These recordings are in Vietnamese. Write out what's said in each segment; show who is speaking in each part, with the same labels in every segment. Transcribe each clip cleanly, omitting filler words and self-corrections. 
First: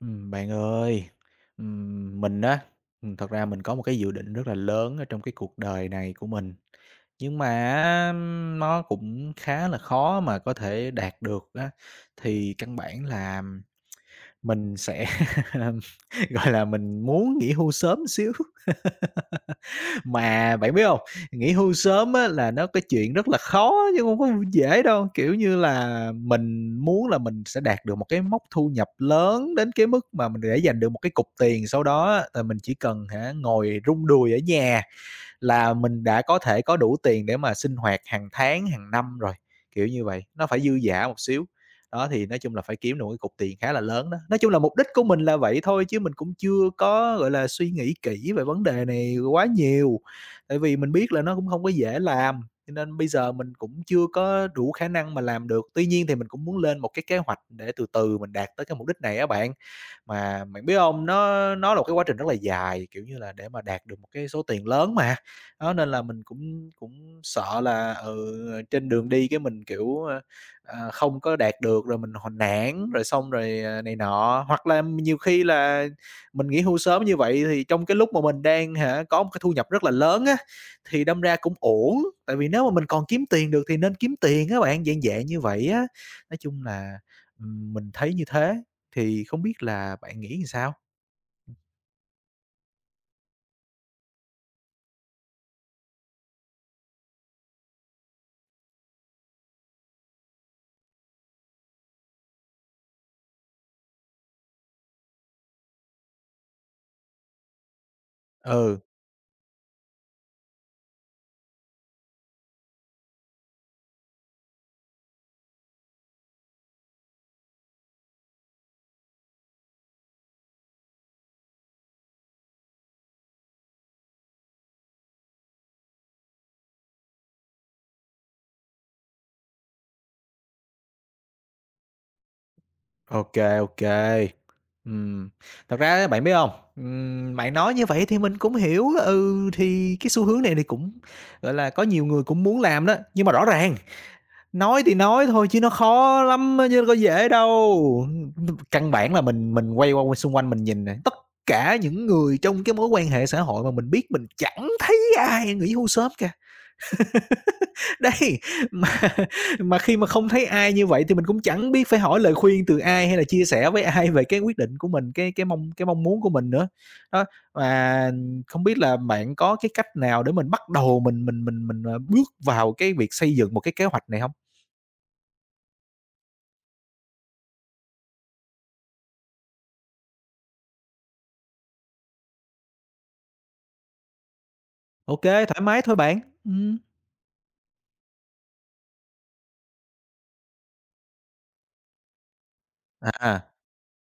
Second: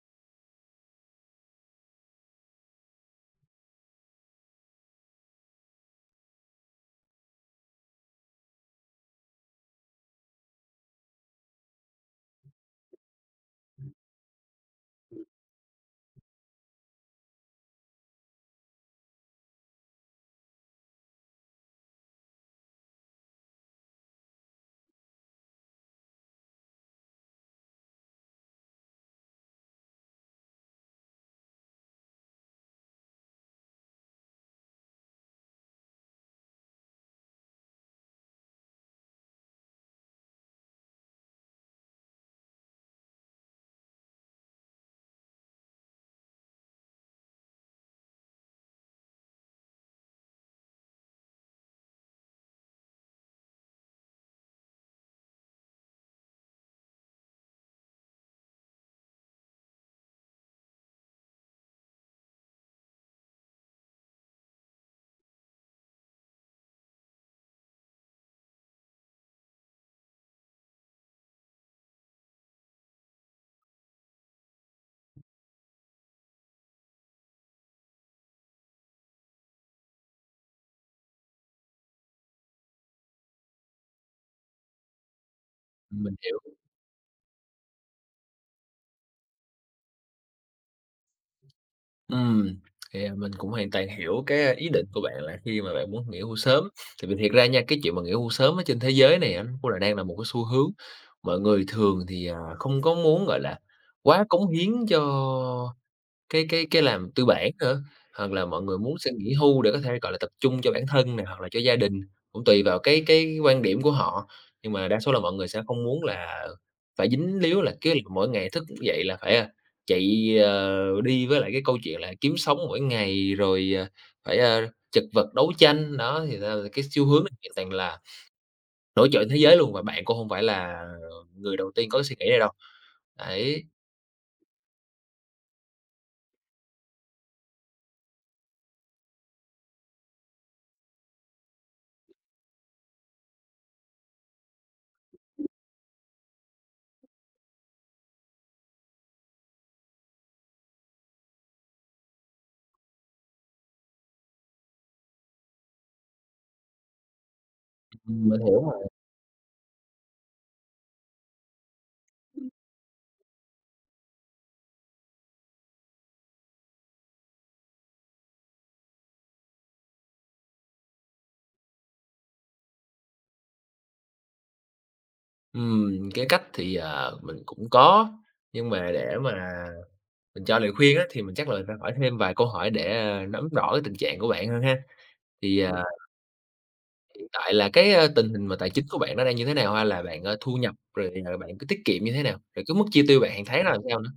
Speaker 1: Bạn ơi, mình á, thật ra mình có một cái dự định rất là lớn ở trong cái cuộc đời này của mình, nhưng mà nó cũng khá là khó mà có thể đạt được á. Thì căn bản là mình sẽ, gọi là, mình muốn nghỉ hưu sớm xíu. Mà bạn biết không, nghỉ hưu sớm á là nó cái chuyện rất là khó chứ không có dễ đâu. Kiểu như là, mình muốn là mình sẽ đạt được một cái mốc thu nhập lớn đến cái mức mà mình để dành được một cái cục tiền, sau đó á là mình chỉ cần hả, ngồi rung đùi ở nhà là mình đã có thể có đủ tiền để mà sinh hoạt hàng tháng, hàng năm rồi, kiểu như vậy, nó phải dư dả một xíu. Đó, thì nói chung là phải kiếm được một cái cục tiền khá là lớn đó. Nói chung là mục đích của mình là vậy thôi chứ mình cũng chưa có, gọi là, suy nghĩ kỹ về vấn đề này quá nhiều, tại vì mình biết là nó cũng không có dễ làm, cho nên bây giờ mình cũng chưa có đủ khả năng mà làm được. Tuy nhiên thì mình cũng muốn lên một cái kế hoạch để từ từ mình đạt tới cái mục đích này á bạn. Mà bạn biết hông? Nó là một cái quá trình rất là dài, kiểu như là, để mà đạt được một cái số tiền lớn mà. Đó, nên là mình cũng cũng sợ là, ừ, trên đường đi cái mình, kiểu, không có đạt được rồi mình h nản, rồi xong rồi, này nọ. Hoặc là nhiều khi là mình nghỉ hưu sớm như vậy thì trong cái lúc mà mình đang hả, có một cái thu nhập rất là lớn á, thì đâm ra cũng ổn, tại vì nếu mà mình còn kiếm tiền được thì nên kiếm tiền các bạn, dạng dạng như vậy á.
Speaker 2: Mình
Speaker 1: Nói
Speaker 2: hiểu.
Speaker 1: chung là, mình thấy như thế. Thì không biết là bạn nghĩ làm sao?
Speaker 2: Ừm, mình cũng hoàn toàn hiểu cái ý định của bạn là khi mà bạn muốn nghỉ hưu sớm. Thì vì thiệt ra nha, cái chuyện mà nghỉ hưu sớm ở trên thế giới này á, nó cũng là đang là một cái xu hướng. Mọi người thường thì, không có muốn, gọi là, quá cống hiến cho cái làm tư bản nữa, hoặc là mọi người
Speaker 1: Ừ,
Speaker 2: muốn sẽ nghỉ hưu để có thể, gọi là, tập trung cho bản thân này hoặc là cho gia đình, cũng tùy vào cái quan điểm của họ. Nhưng mà đa số là mọi người sẽ không muốn là phải dính líu là cứ mỗi ngày thức dậy là phải, chạy, ờ, đi với lại cái câu chuyện là kiếm sống mỗi ngày, rồi, phải, ờ, chật vật đấu tranh. Đó, thì ra là cái xu hướng nó ngày càng là nổi trội thế giới luôn, và bạn cũng không phải là người đầu tiên có cái suy nghĩ này đâu.
Speaker 1: ok,
Speaker 2: Đấy.
Speaker 1: ok. Ừm, thật ra á, bạn biết không? Bạn nói như vậy thì mình cũng hiểu, ừ, thì cái xu hướng này thì cũng, gọi là, có nhiều người cũng muốn làm đó. Nhưng mà rõ ràng, nói thì nói thôi chứ nó khó lắm á, chứ nó có dễ đâu. Căn bản là mình quay qua xung quanh mình nhìn nè, tất cả những người trong cái mối quan hệ xã hội mà mình biết mình chẳng thấy ai nghỉ hưu sớm cả. Đấy,
Speaker 2: Mình hiểu mà.
Speaker 1: mà mà khi mà không thấy ai như vậy thì mình cũng chẳng biết phải hỏi lời khuyên từ ai hay là chia sẻ với ai về cái quyết định của mình, cái mong cái mong muốn của mình nữa. Đó, và không biết là bạn có cái cách nào để mình bắt đầu mình bước vào cái việc xây dựng một cái kế hoạch này hông?
Speaker 2: Cái cách thì, mình cũng có, nhưng mà để mà mình cho lời khuyên á, thì mình chắc là mình phải hỏi thêm vài câu hỏi để, nắm rõ cái tình trạng của bạn hơn ha.
Speaker 1: Ô kê,
Speaker 2: Thì,
Speaker 1: thoải
Speaker 2: Ừm.
Speaker 1: mái
Speaker 2: à,
Speaker 1: thôi bạn. Ừm.
Speaker 2: Hiện tại là cái, tình hình mà tài chính của bạn nó đang như thế nào ha? Là bạn, thu nhập rồi, bạn cứ tiết kiệm như thế nào? Rồi cái mức chi tiêu bạn hàng
Speaker 1: À.
Speaker 2: tháng nó làm sao nữa?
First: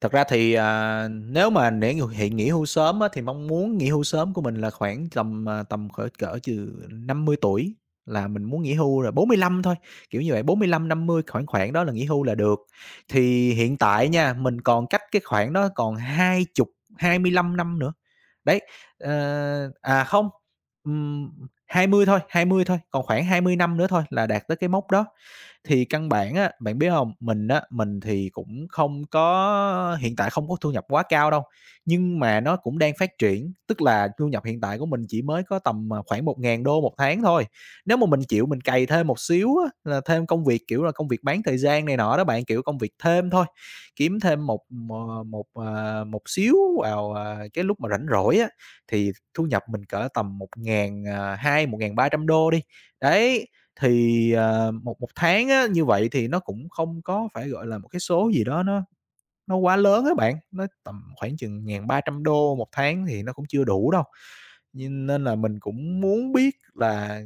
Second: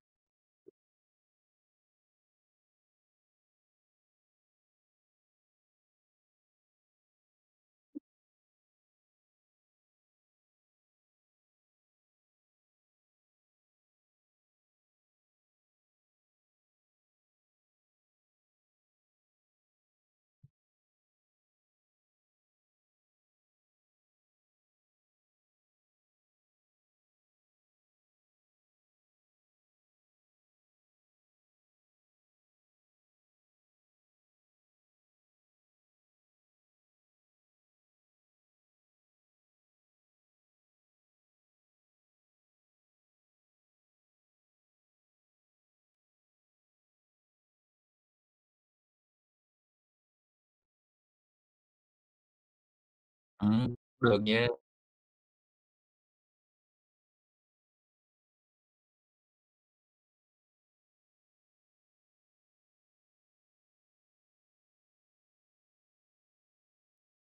Speaker 1: Thật ra thì, à, nếu mà để ng hiện nghỉ hưu sớm á, thì mong muốn nghỉ hưu sớm của mình là khoảng tầm, à, tầm cỡ cỡ từ 50 tuổi là mình muốn nghỉ hưu rồi, 45 thôi, kiểu như vậy, 45 50 khoảng khoảng đó là nghỉ hưu là được. Thì hiện tại nha, mình còn cách cái khoảng đó còn 20 25 năm nữa. Đấy, ờ, à, không, Um, 20 thôi, 20 thôi, còn khoảng 20 năm nữa thôi là đạt tới cái mốc đó. Thì căn bản á, bạn biết không mình á, mình thì cũng không có hiện tại không có thu nhập quá cao đâu, nhưng mà nó cũng đang phát triển, tức là thu nhập hiện tại của mình chỉ mới có tầm, à, khoảng 1000 đô một tháng thôi. Nếu mà mình chịu mình cày thêm một xíu á, là thêm công việc, kiểu là, công việc bán thời gian này nọ đó bạn, kiểu, công việc thêm thôi, kiếm thêm một, một xíu vào, à, cái lúc mà rảnh rỗi á, thì thu nhập mình cỡ tầm một một ngàn à, hai 1300 đô đi. Đấy,
Speaker 2: Được
Speaker 1: thì,
Speaker 2: nha.
Speaker 1: một một tháng á, như vậy thì nó cũng không có phải, gọi là, một cái số gì đó nó quá lớn á bạn, nó tầm khoảng chừng 1300 đô một tháng thì nó cũng chưa đủ đâu. Nhưng nên là mình cũng muốn biết là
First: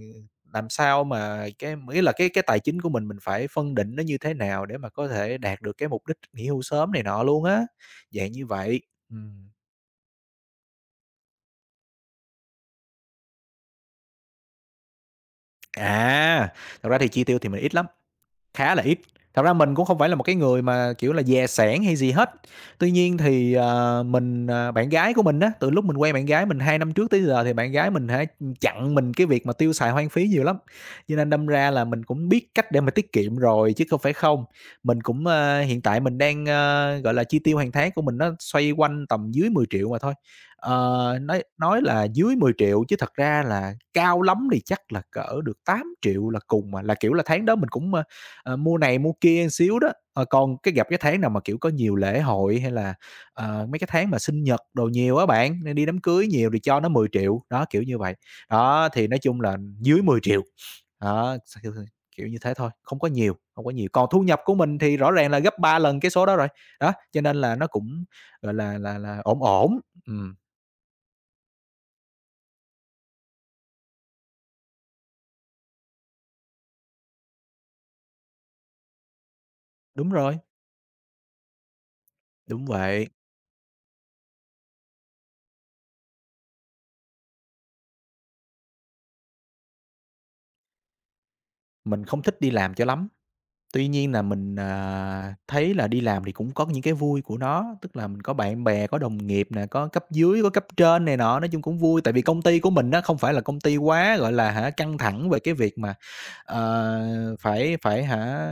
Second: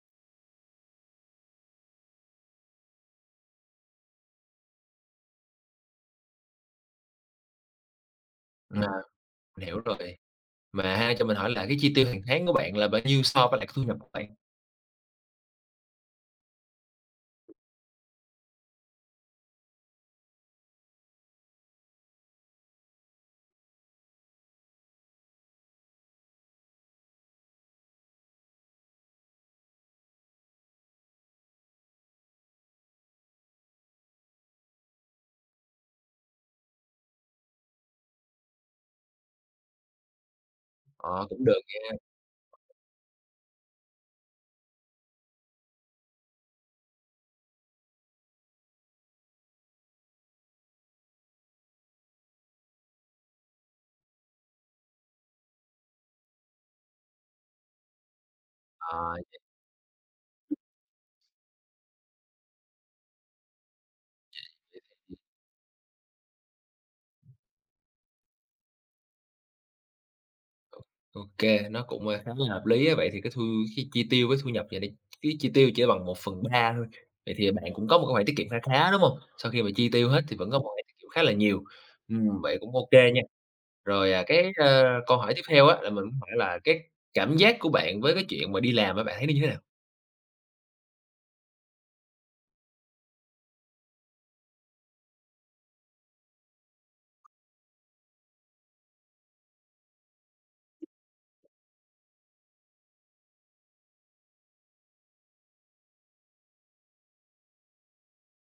Speaker 1: làm sao mà cái m là cái tài chính của mình phải phân định nó như thế nào để mà có thể đạt được cái mục đích nghỉ hưu sớm này nọ luôn á, dạng như
Speaker 2: Ừm.
Speaker 1: vậy.
Speaker 2: à,
Speaker 1: Ừm.
Speaker 2: mình hiểu rồi. Mà ha, cho mình hỏi là cái chi tiêu hàng tháng của bạn là bao nhiêu so với lại cái thu nhập của bạn?
Speaker 1: À, thật ra thì chi tiêu thì mình ít lắm. Khá là ít. Thật ra mình cũng không phải là một cái người mà, kiểu là, dè sẻn hay gì hết. Tuy nhiên thì, mình, ờ bạn gái của mình á, từ lúc mình quen bạn gái mình 2 năm trước tới giờ thì bạn gái mình hả, chặn mình cái việc mà tiêu xài hoang phí nhiều lắm. Cho nên đâm ra là mình cũng biết cách để mà tiết kiệm rồi chứ không phải không. Mình cũng, ơ hiện tại mình đang, ơ, gọi là, chi tiêu hàng tháng của mình nó xoay quanh tầm dưới 10 triệu mà thôi. Ờ,
Speaker 2: Ờ,
Speaker 1: nói
Speaker 2: cũng được
Speaker 1: nói
Speaker 2: nha.
Speaker 1: là dưới 10 triệu chứ thật ra là cao lắm thì chắc là cỡ được 8 triệu là cùng à, là, kiểu là, tháng đó mình cũng, ờ, Ờ, mua này mua kia một xíu đó. Ờ, còn cái gặp cái tháng nào mà, kiểu, có nhiều lễ hội hay là, mấy cái tháng mà sinh nhật đồ nhiều á bạn, nên đi đám cưới nhiều thì cho nó 10 triệu đó, kiểu như vậy. Đó, thì
Speaker 2: Ờ.
Speaker 1: nói chung là dưới 10 triệu đó, kiểu kiểu như thế thôi, không có nhiều, không có nhiều. Còn thu nhập của mình thì rõ ràng là gấp 3 lần cái số đó rồi, đó, cho nên là nó cũng, gọi là, ổn ổn. Ừm,
Speaker 2: OK, nó cũng, khá là hợp lý á. Vậy thì cái thu Cái chi tiêu với thu nhập vậy đi, cái chi tiêu chỉ bằng một phần ba thôi, vậy thì bạn cũng có một cái khoản tiết kiệm kha khá, đúng không? Sau khi mà chi tiêu
Speaker 1: đúng
Speaker 2: hết thì
Speaker 1: rồi,
Speaker 2: vẫn có một khoản tiết kiệm khá là nhiều, vậy
Speaker 1: đúng
Speaker 2: cũng OK
Speaker 1: vậy,
Speaker 2: nha. Rồi, cái, câu hỏi tiếp theo á là mình muốn hỏi là cái cảm giác của bạn với cái chuyện mà đi làm á, bạn thấy nó như thế nào?
Speaker 1: mình không thích đi làm cho lắm. Tuy nhiên là mình, à, thấy là đi làm thì cũng có những cái vui của nó, tức là mình có bạn bè, có đồng nghiệp nè, có cấp dưới, có cấp trên này nọ, nói chung cũng vui. Tại vì công ty của mình nó không phải là công ty quá, gọi là hả, căng thẳng về cái việc mà, ờ, phải phải hả,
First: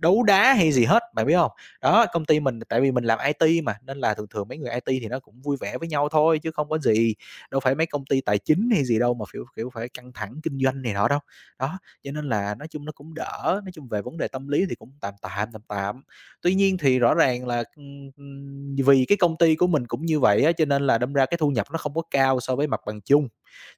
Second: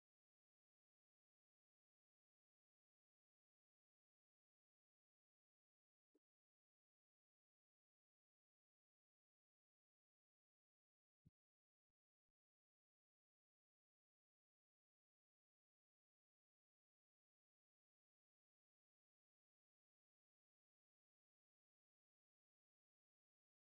Speaker 1: đấu đá hay gì hết, bạn biết không. Đó, công ty mình tại vì mình làm IT mà, nên là thường thường mấy người IT thì nó cũng vui vẻ với nhau thôi chứ không có gì, đâu phải mấy công ty tài chính hay gì đâu mà, kiểu kiểu, phải căng thẳng kinh doanh này nọ đâu. Đó. Cho nên là nói chung nó cũng đỡ, nói chung về vấn đề tâm lý thì cũng tạm tạm, tạm tạm. Tuy nhiên thì rõ ràng là, vì cái công ty của mình cũng như vậy á, cho nên là đâm ra cái thu nhập nó không có cao so với mặt bằng chung.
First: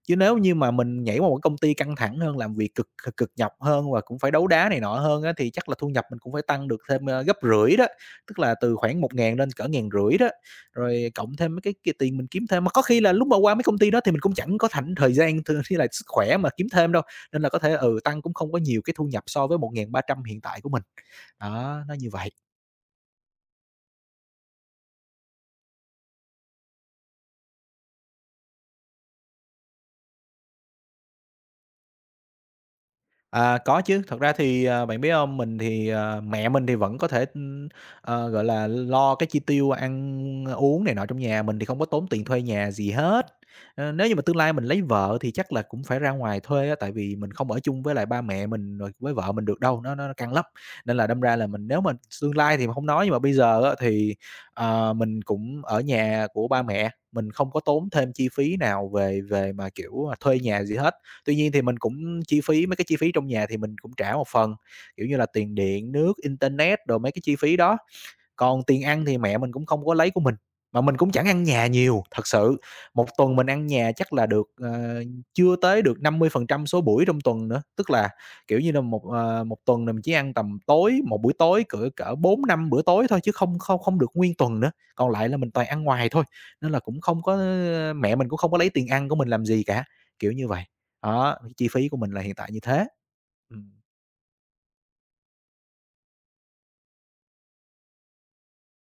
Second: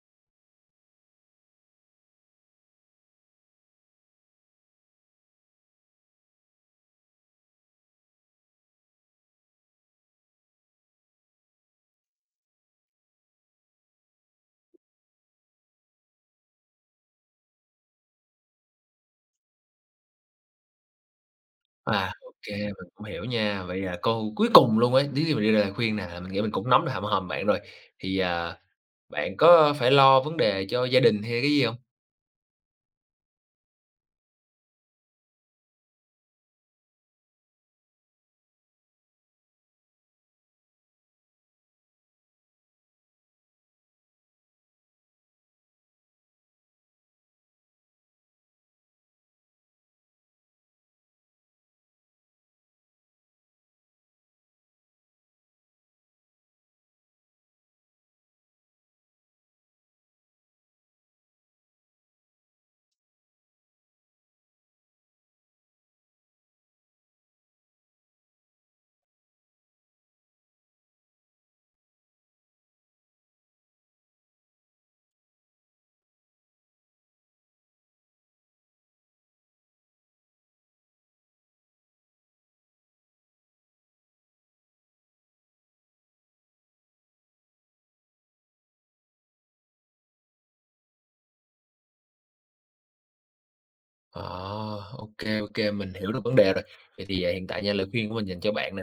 Speaker 1: Chứ nếu như mà mình nhảy qua một công ty căng thẳng hơn, làm việc cực cực cực nhọc hơn và cũng phải đấu đá này nọ hơn á, thì chắc là thu nhập mình cũng phải tăng được thêm, gấp rưỡi đó, tức là từ khoảng một ngàn lên cỡ ngàn rưỡi đó, rồi cộng thêm mấy cái kia tiền mình kiếm thêm. Mà có khi là lúc mà qua mấy công ty đó thì mình cũng chẳng có thảnh thời gian t với lại sức khỏe mà kiếm thêm đâu, nên là có thể, ừ, tăng cũng không có nhiều cái thu nhập so với 1300 hiện tại của mình. Đó, nó như
Speaker 2: À,
Speaker 1: vậy.
Speaker 2: OK, mình cũng hiểu nha. Vậy, câu cuối cùng luôn ấy, nếu như mình đưa ra lời khuyên nè, mình nghĩ mình cũng nắm được hầm hòm bạn rồi, thì, bạn có phải lo vấn đề cho gia đình hay cái gì không?
Speaker 1: À, có chứ, thật ra thì, à, bạn biết hông? Mình thì, à mẹ mình thì vẫn có thể, gọi là, lo cái chi tiêu ăn uống này nọ trong nhà, mình thì không có tốn tiền thuê nhà gì hết. Ờ, nếu như mà tương lai mình lấy vợ thì chắc là cũng phải ra ngoài thuê á, tại vì mình không ở chung với lại ba mẹ mình rồi với vợ mình được đâu, nó căng lắm. Nên là đâm ra là mình nếu mà tương lai thì mình hông nói, nhưng mà bây giờ á thì, mình cũng ở nhà của ba mẹ, mình không có tốn thêm chi phí nào về về mà, kiểu, thuê nhà gì hết. Tuy nhiên thì mình cũng chi phí mấy cái chi phí trong nhà thì mình cũng trả một phần, kiểu như là, tiền điện, nước, internet, đồ mấy cái chi phí đó. Còn tiền ăn thì mẹ mình cũng không có lấy của mình, mà mình cũng chẳng ăn nhà nhiều, thật sự. Một tuần mình ăn nhà chắc là được, chưa tới được 50% số buổi trong tuần nữa. Tức là, kiểu như là, một tuần là mình chỉ ăn tầm tối, một buổi tối cỡ cỡ bốn năm bữa tối thôi chứ không không không được nguyên tuần nữa, còn lại là mình toàn ăn ngoài thôi, nên là cũng không có mẹ mình cũng không có lấy tiền ăn của mình làm gì cả, kiểu như vậy. Đó, chi phí của mình là hiện tại như thế. Ừm.
Speaker 2: À, ô kê, mình hiểu được vấn đề rồi. Vậy thì, hiện tại nha, lời khuyên của mình dành cho bạn nè,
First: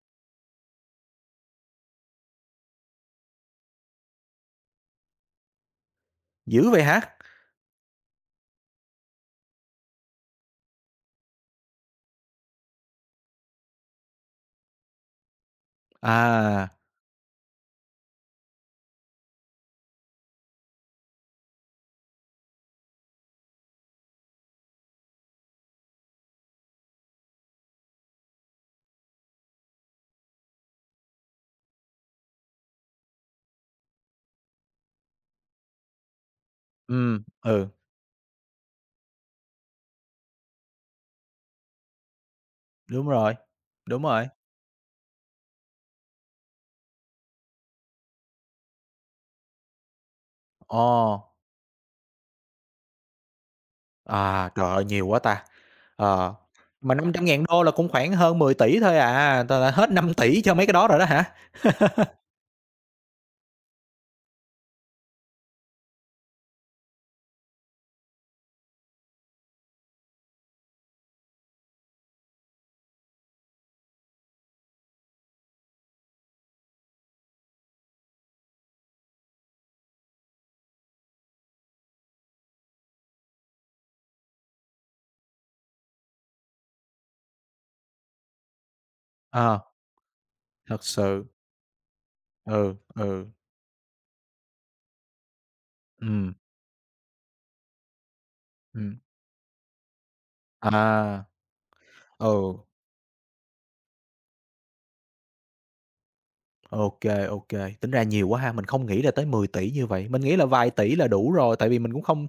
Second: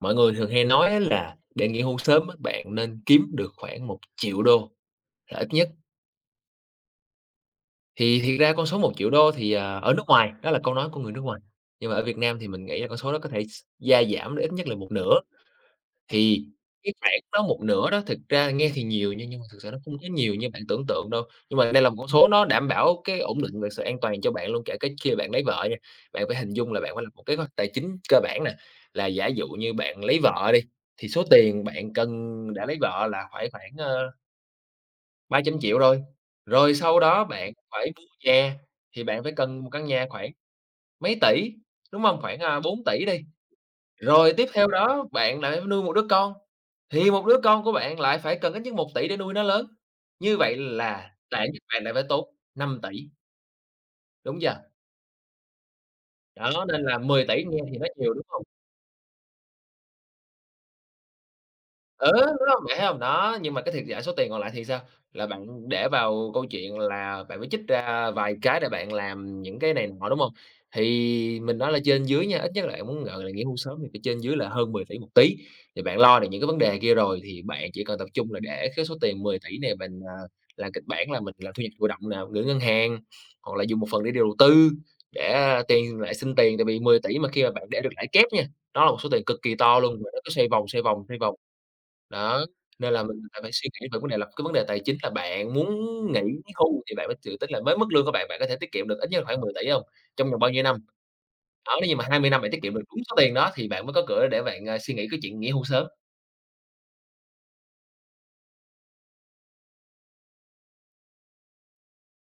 Speaker 2: mọi người thường hay nói á là để nghỉ hưu sớm á, bạn nên kiếm được khoảng $1.000.000 là ít nhất.
Speaker 1: Dữ vậy hả?
Speaker 2: Thì thiệt ra con số $1.000.000 thì, ở nước ngoài, đó là câu nói của người nước ngoài, nhưng mà ở Việt Nam thì mình nghĩ là con số đó có thể s gia giảm đến ít nhất là một nửa. Thì
Speaker 1: À,
Speaker 2: cái khoản đó một nửa đó thực ra nghe thì nhiều nha, nhưng mà thực sự nó không có nhiều như bạn tưởng tượng đâu. Nhưng mà đây là một con số nó đảm bảo cái ổn định và sự an toàn cho bạn luôn, kể cả khi bạn lấy vợ nha. Bạn phải hình dung là bạn phải làm một kế hoạch tài chính cơ bản nè, là giả dụ như bạn lấy vợ đi, thì số tiền bạn cần đã lấy vợ là phải khoảng, 300.000.000 rồi. Rồi sau
Speaker 1: ừ,
Speaker 2: đó bạn
Speaker 1: ừ.
Speaker 2: phải mua nhà, thì bạn phải cần một căn nhà khoảng mấy tỷ, đúng không? Khoảng, 4 000
Speaker 1: Đúng
Speaker 2: đi.
Speaker 1: rồi, đúng rồi.
Speaker 2: Rồi tiếp theo đó bạn lại nuôi một đứa con, thì một đứa con của bạn lại phải cần ít nhất 1 tỷ để nuôi nó lớn, như vậy là
Speaker 1: Ồ,
Speaker 2: bạn bạn lại phải tốn 5 tỷ, đúng
Speaker 1: à,
Speaker 2: chưa?
Speaker 1: trời ơi, nhiều quá ta! Ờ,
Speaker 2: Đó, nên
Speaker 1: mà
Speaker 2: là
Speaker 1: năm trăm
Speaker 2: 10 tỷ
Speaker 1: ngàn
Speaker 2: nghe
Speaker 1: đô là
Speaker 2: thì nó
Speaker 1: cũng khoảng
Speaker 2: nhiều, đúng
Speaker 1: hơn
Speaker 2: hông?
Speaker 1: 10 tỷ thôi à, là hết 5 tỷ cho mấy cái đó rồi đó hả?
Speaker 2: Ừ, đúng hông? Bạn thấy hông? Đó, nhưng mà cái thiệt giả số tiền còn lại thì sao? Là bạn để vào câu chuyện là bạn phải trích ra vài cái để bạn làm những cái này nọ, đúng hông? Thì mình nói là trên dưới nha, ít nhất là bạn muốn, gọi là, nghỉ hưu sớm thì phải trên dưới là hơn 10 tỷ một tí, thì bạn lo được những cái vấn đề kia rồi thì bạn chỉ cần tập trung là để cái số tiền 10 tỷ này mình, làm kịch bản là mình làm thu nhập thụ động nè, gửi ngân hàng, hoặc là dùng một phần để đầu tư, để, tiền lại sinh tiền, tại vì 10 tỷ mà khi mà bạn để được lãi kép nha, đó là một số tiền cực kỳ
Speaker 1: Ờ,
Speaker 2: to luôn, và nó cứ xoay vòng, xoay
Speaker 1: thật
Speaker 2: vòng, xoay
Speaker 1: sự,
Speaker 2: vòng. Đó,
Speaker 1: ừ,
Speaker 2: nên là mình
Speaker 1: ừ,
Speaker 2: lại phải suy nghĩ về vấn đề là cái vấn đề tài chính là bạn muốn nghỉ
Speaker 1: ừm,
Speaker 2: hưu thì bạn phải dự tính là với mức lương của bạn, bạn có thể tiết kiệm được
Speaker 1: ừm,
Speaker 2: ít nhất khoảng 10 tỷ 000 hông? Trong vòng bao nhiêu năm?
Speaker 1: à,
Speaker 2: Đó, nếu như mà 20 năm bạn tiết
Speaker 1: ừ,
Speaker 2: kiệm được đúng số tiền đó thì bạn mới có cửa để bạn, suy nghĩ cái chuyện nghỉ hưu sớm.
Speaker 1: ô kê, tính ra nhiều quá ha, mình không nghĩ là tới 10 tỷ như vậy, mình nghĩ là vài tỷ là đủ rồi, tại vì mình cũng không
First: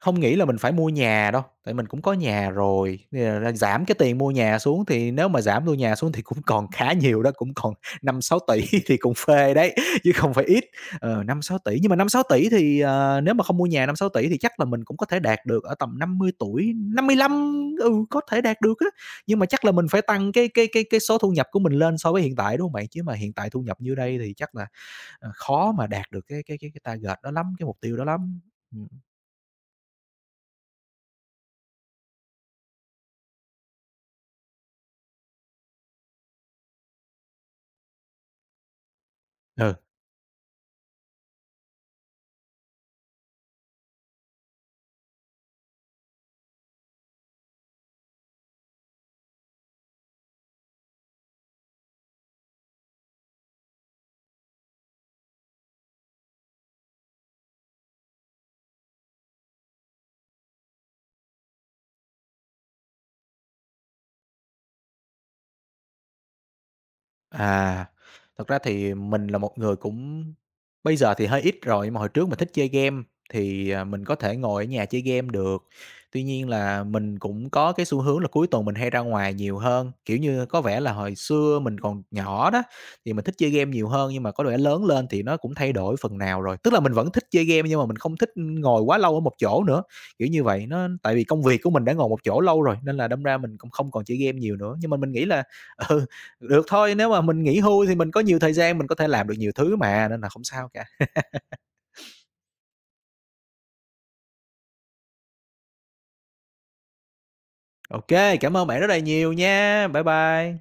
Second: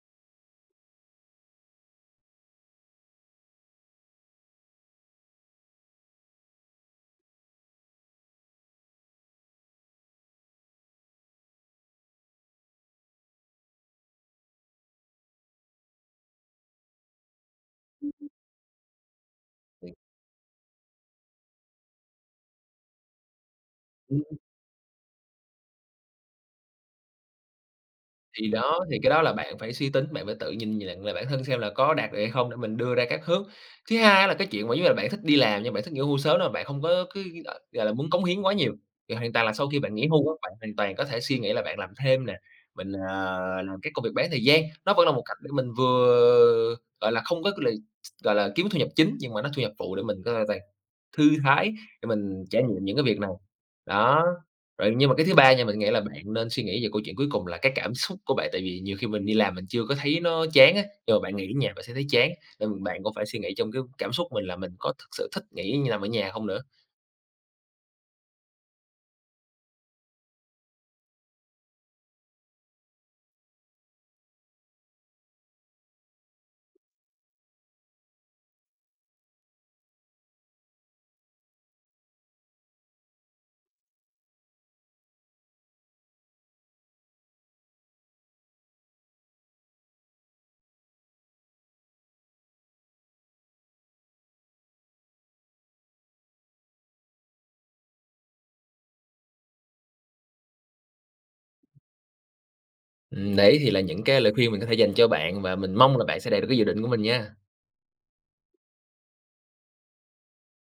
Speaker 1: Không nghĩ là mình phải mua nhà đâu, tại mình cũng có nhà rồi, nên là ra giảm cái tiền mua nhà xuống thì nếu mà giảm mua nhà xuống thì cũng còn khá nhiều đó, cũng còn năm sáu tỷ thì cũng phê đấy, chứ không phải ít. Ờ, 5.000.000 nhưng mà năm sáu tỷ thì, nếu mà không mua nhà năm sáu tỷ thì chắc là mình cũng có thể đạt được ở tầm 50 tuổi, 55, ừ, có thể đạt được á. Nhưng mà chắc là mình phải tăng cái số thu nhập của mình lên so với hiện tại, đúng không bạn? Chứ mà hiện tại thu nhập như đây
Speaker 2: Ừm.
Speaker 1: thì chắc là, khó mà đạt được cái target đó lắm, cái mục tiêu đó lắm.
Speaker 2: Thì đó,
Speaker 1: Ừm,
Speaker 2: thì cái đó là bạn phải suy tính, bạn phải tự nhìn nhận lại bản thân xem là có đạt được hay không để mình đưa ra các hướng. Thứ hai là cái chuyện mà giống như là bạn thích đi làm nhưng bạn thích nghỉ hưu sớm nên bạn không có cứ, gọi là, muốn cống hiến quá nhiều. Thì hoàn toàn là sau
Speaker 1: ừ.
Speaker 2: khi bạn nghỉ hưu á, bạn hoàn toàn có thể suy nghĩ là bạn làm thêm nè, mình, làm cái công việc bán thời gian, nó vẫn là một cách để mình vừa, gọi là, không có cái lì gọi là, kiếm thu nhập chính nhưng mà nó thu nhập phụ để mình có thể thư thái để mình trải nghiệm những cái việc này. Đó, rồi nhưng mà cái thứ ba nha, mình nghĩ là bạn nên suy nghĩ về câu chuyện cuối cùng là cái cảm xúc của bạn, tại vì nhiều khi mình đi làm mình chưa có thấy nó chán á, nhưng mà bạn nghỉ ở nhà bạn sẽ thấy chán, nên bạn cũng phải suy nghĩ trong cái cảm xúc mình là mình có thực sự thích nghỉ như làm ở nhà không nữa.
Speaker 1: À, thật ra thì mình là một người cũng bây giờ thì hơi ít rồi, nhưng mà hồi trước mình thích chơi game thì, mình có thể ngồi ở nhà chơi game được. Tuy nhiên là mình cũng có cái xu hướng là cuối tuần mình hay ra ngoài nhiều hơn, kiểu như, có vẻ là hồi xưa mình còn nhỏ đó, thì mình thích chơi game nhiều hơn, nhưng mà có vẻ lớn lên thì nó cũng thay đổi phần nào rồi. Tức là mình vẫn thích chơi game nhưng mà mình không thích ngồi quá lâu ở một chỗ nữa, kiểu như vậy. Nó tại vì công việc của mình đã ngồi một chỗ lâu rồi, nên là đâm ra mình cũng không còn chơi game nhiều nữa. Nhưng mà mình nghĩ là ừ, được thôi, nếu mà mình nghỉ hưu thì mình có nhiều thời gian, mình có thể làm được nhiều thứ mà, nên là không sao cả.
Speaker 2: Đấy thì là những cái lời khuyên mình có thể dành cho bạn và mình mong là bạn sẽ đạt được cái dự định của mình nha.
Speaker 1: OK, cảm ơn bạn rất là nhiều nha. Bye bye.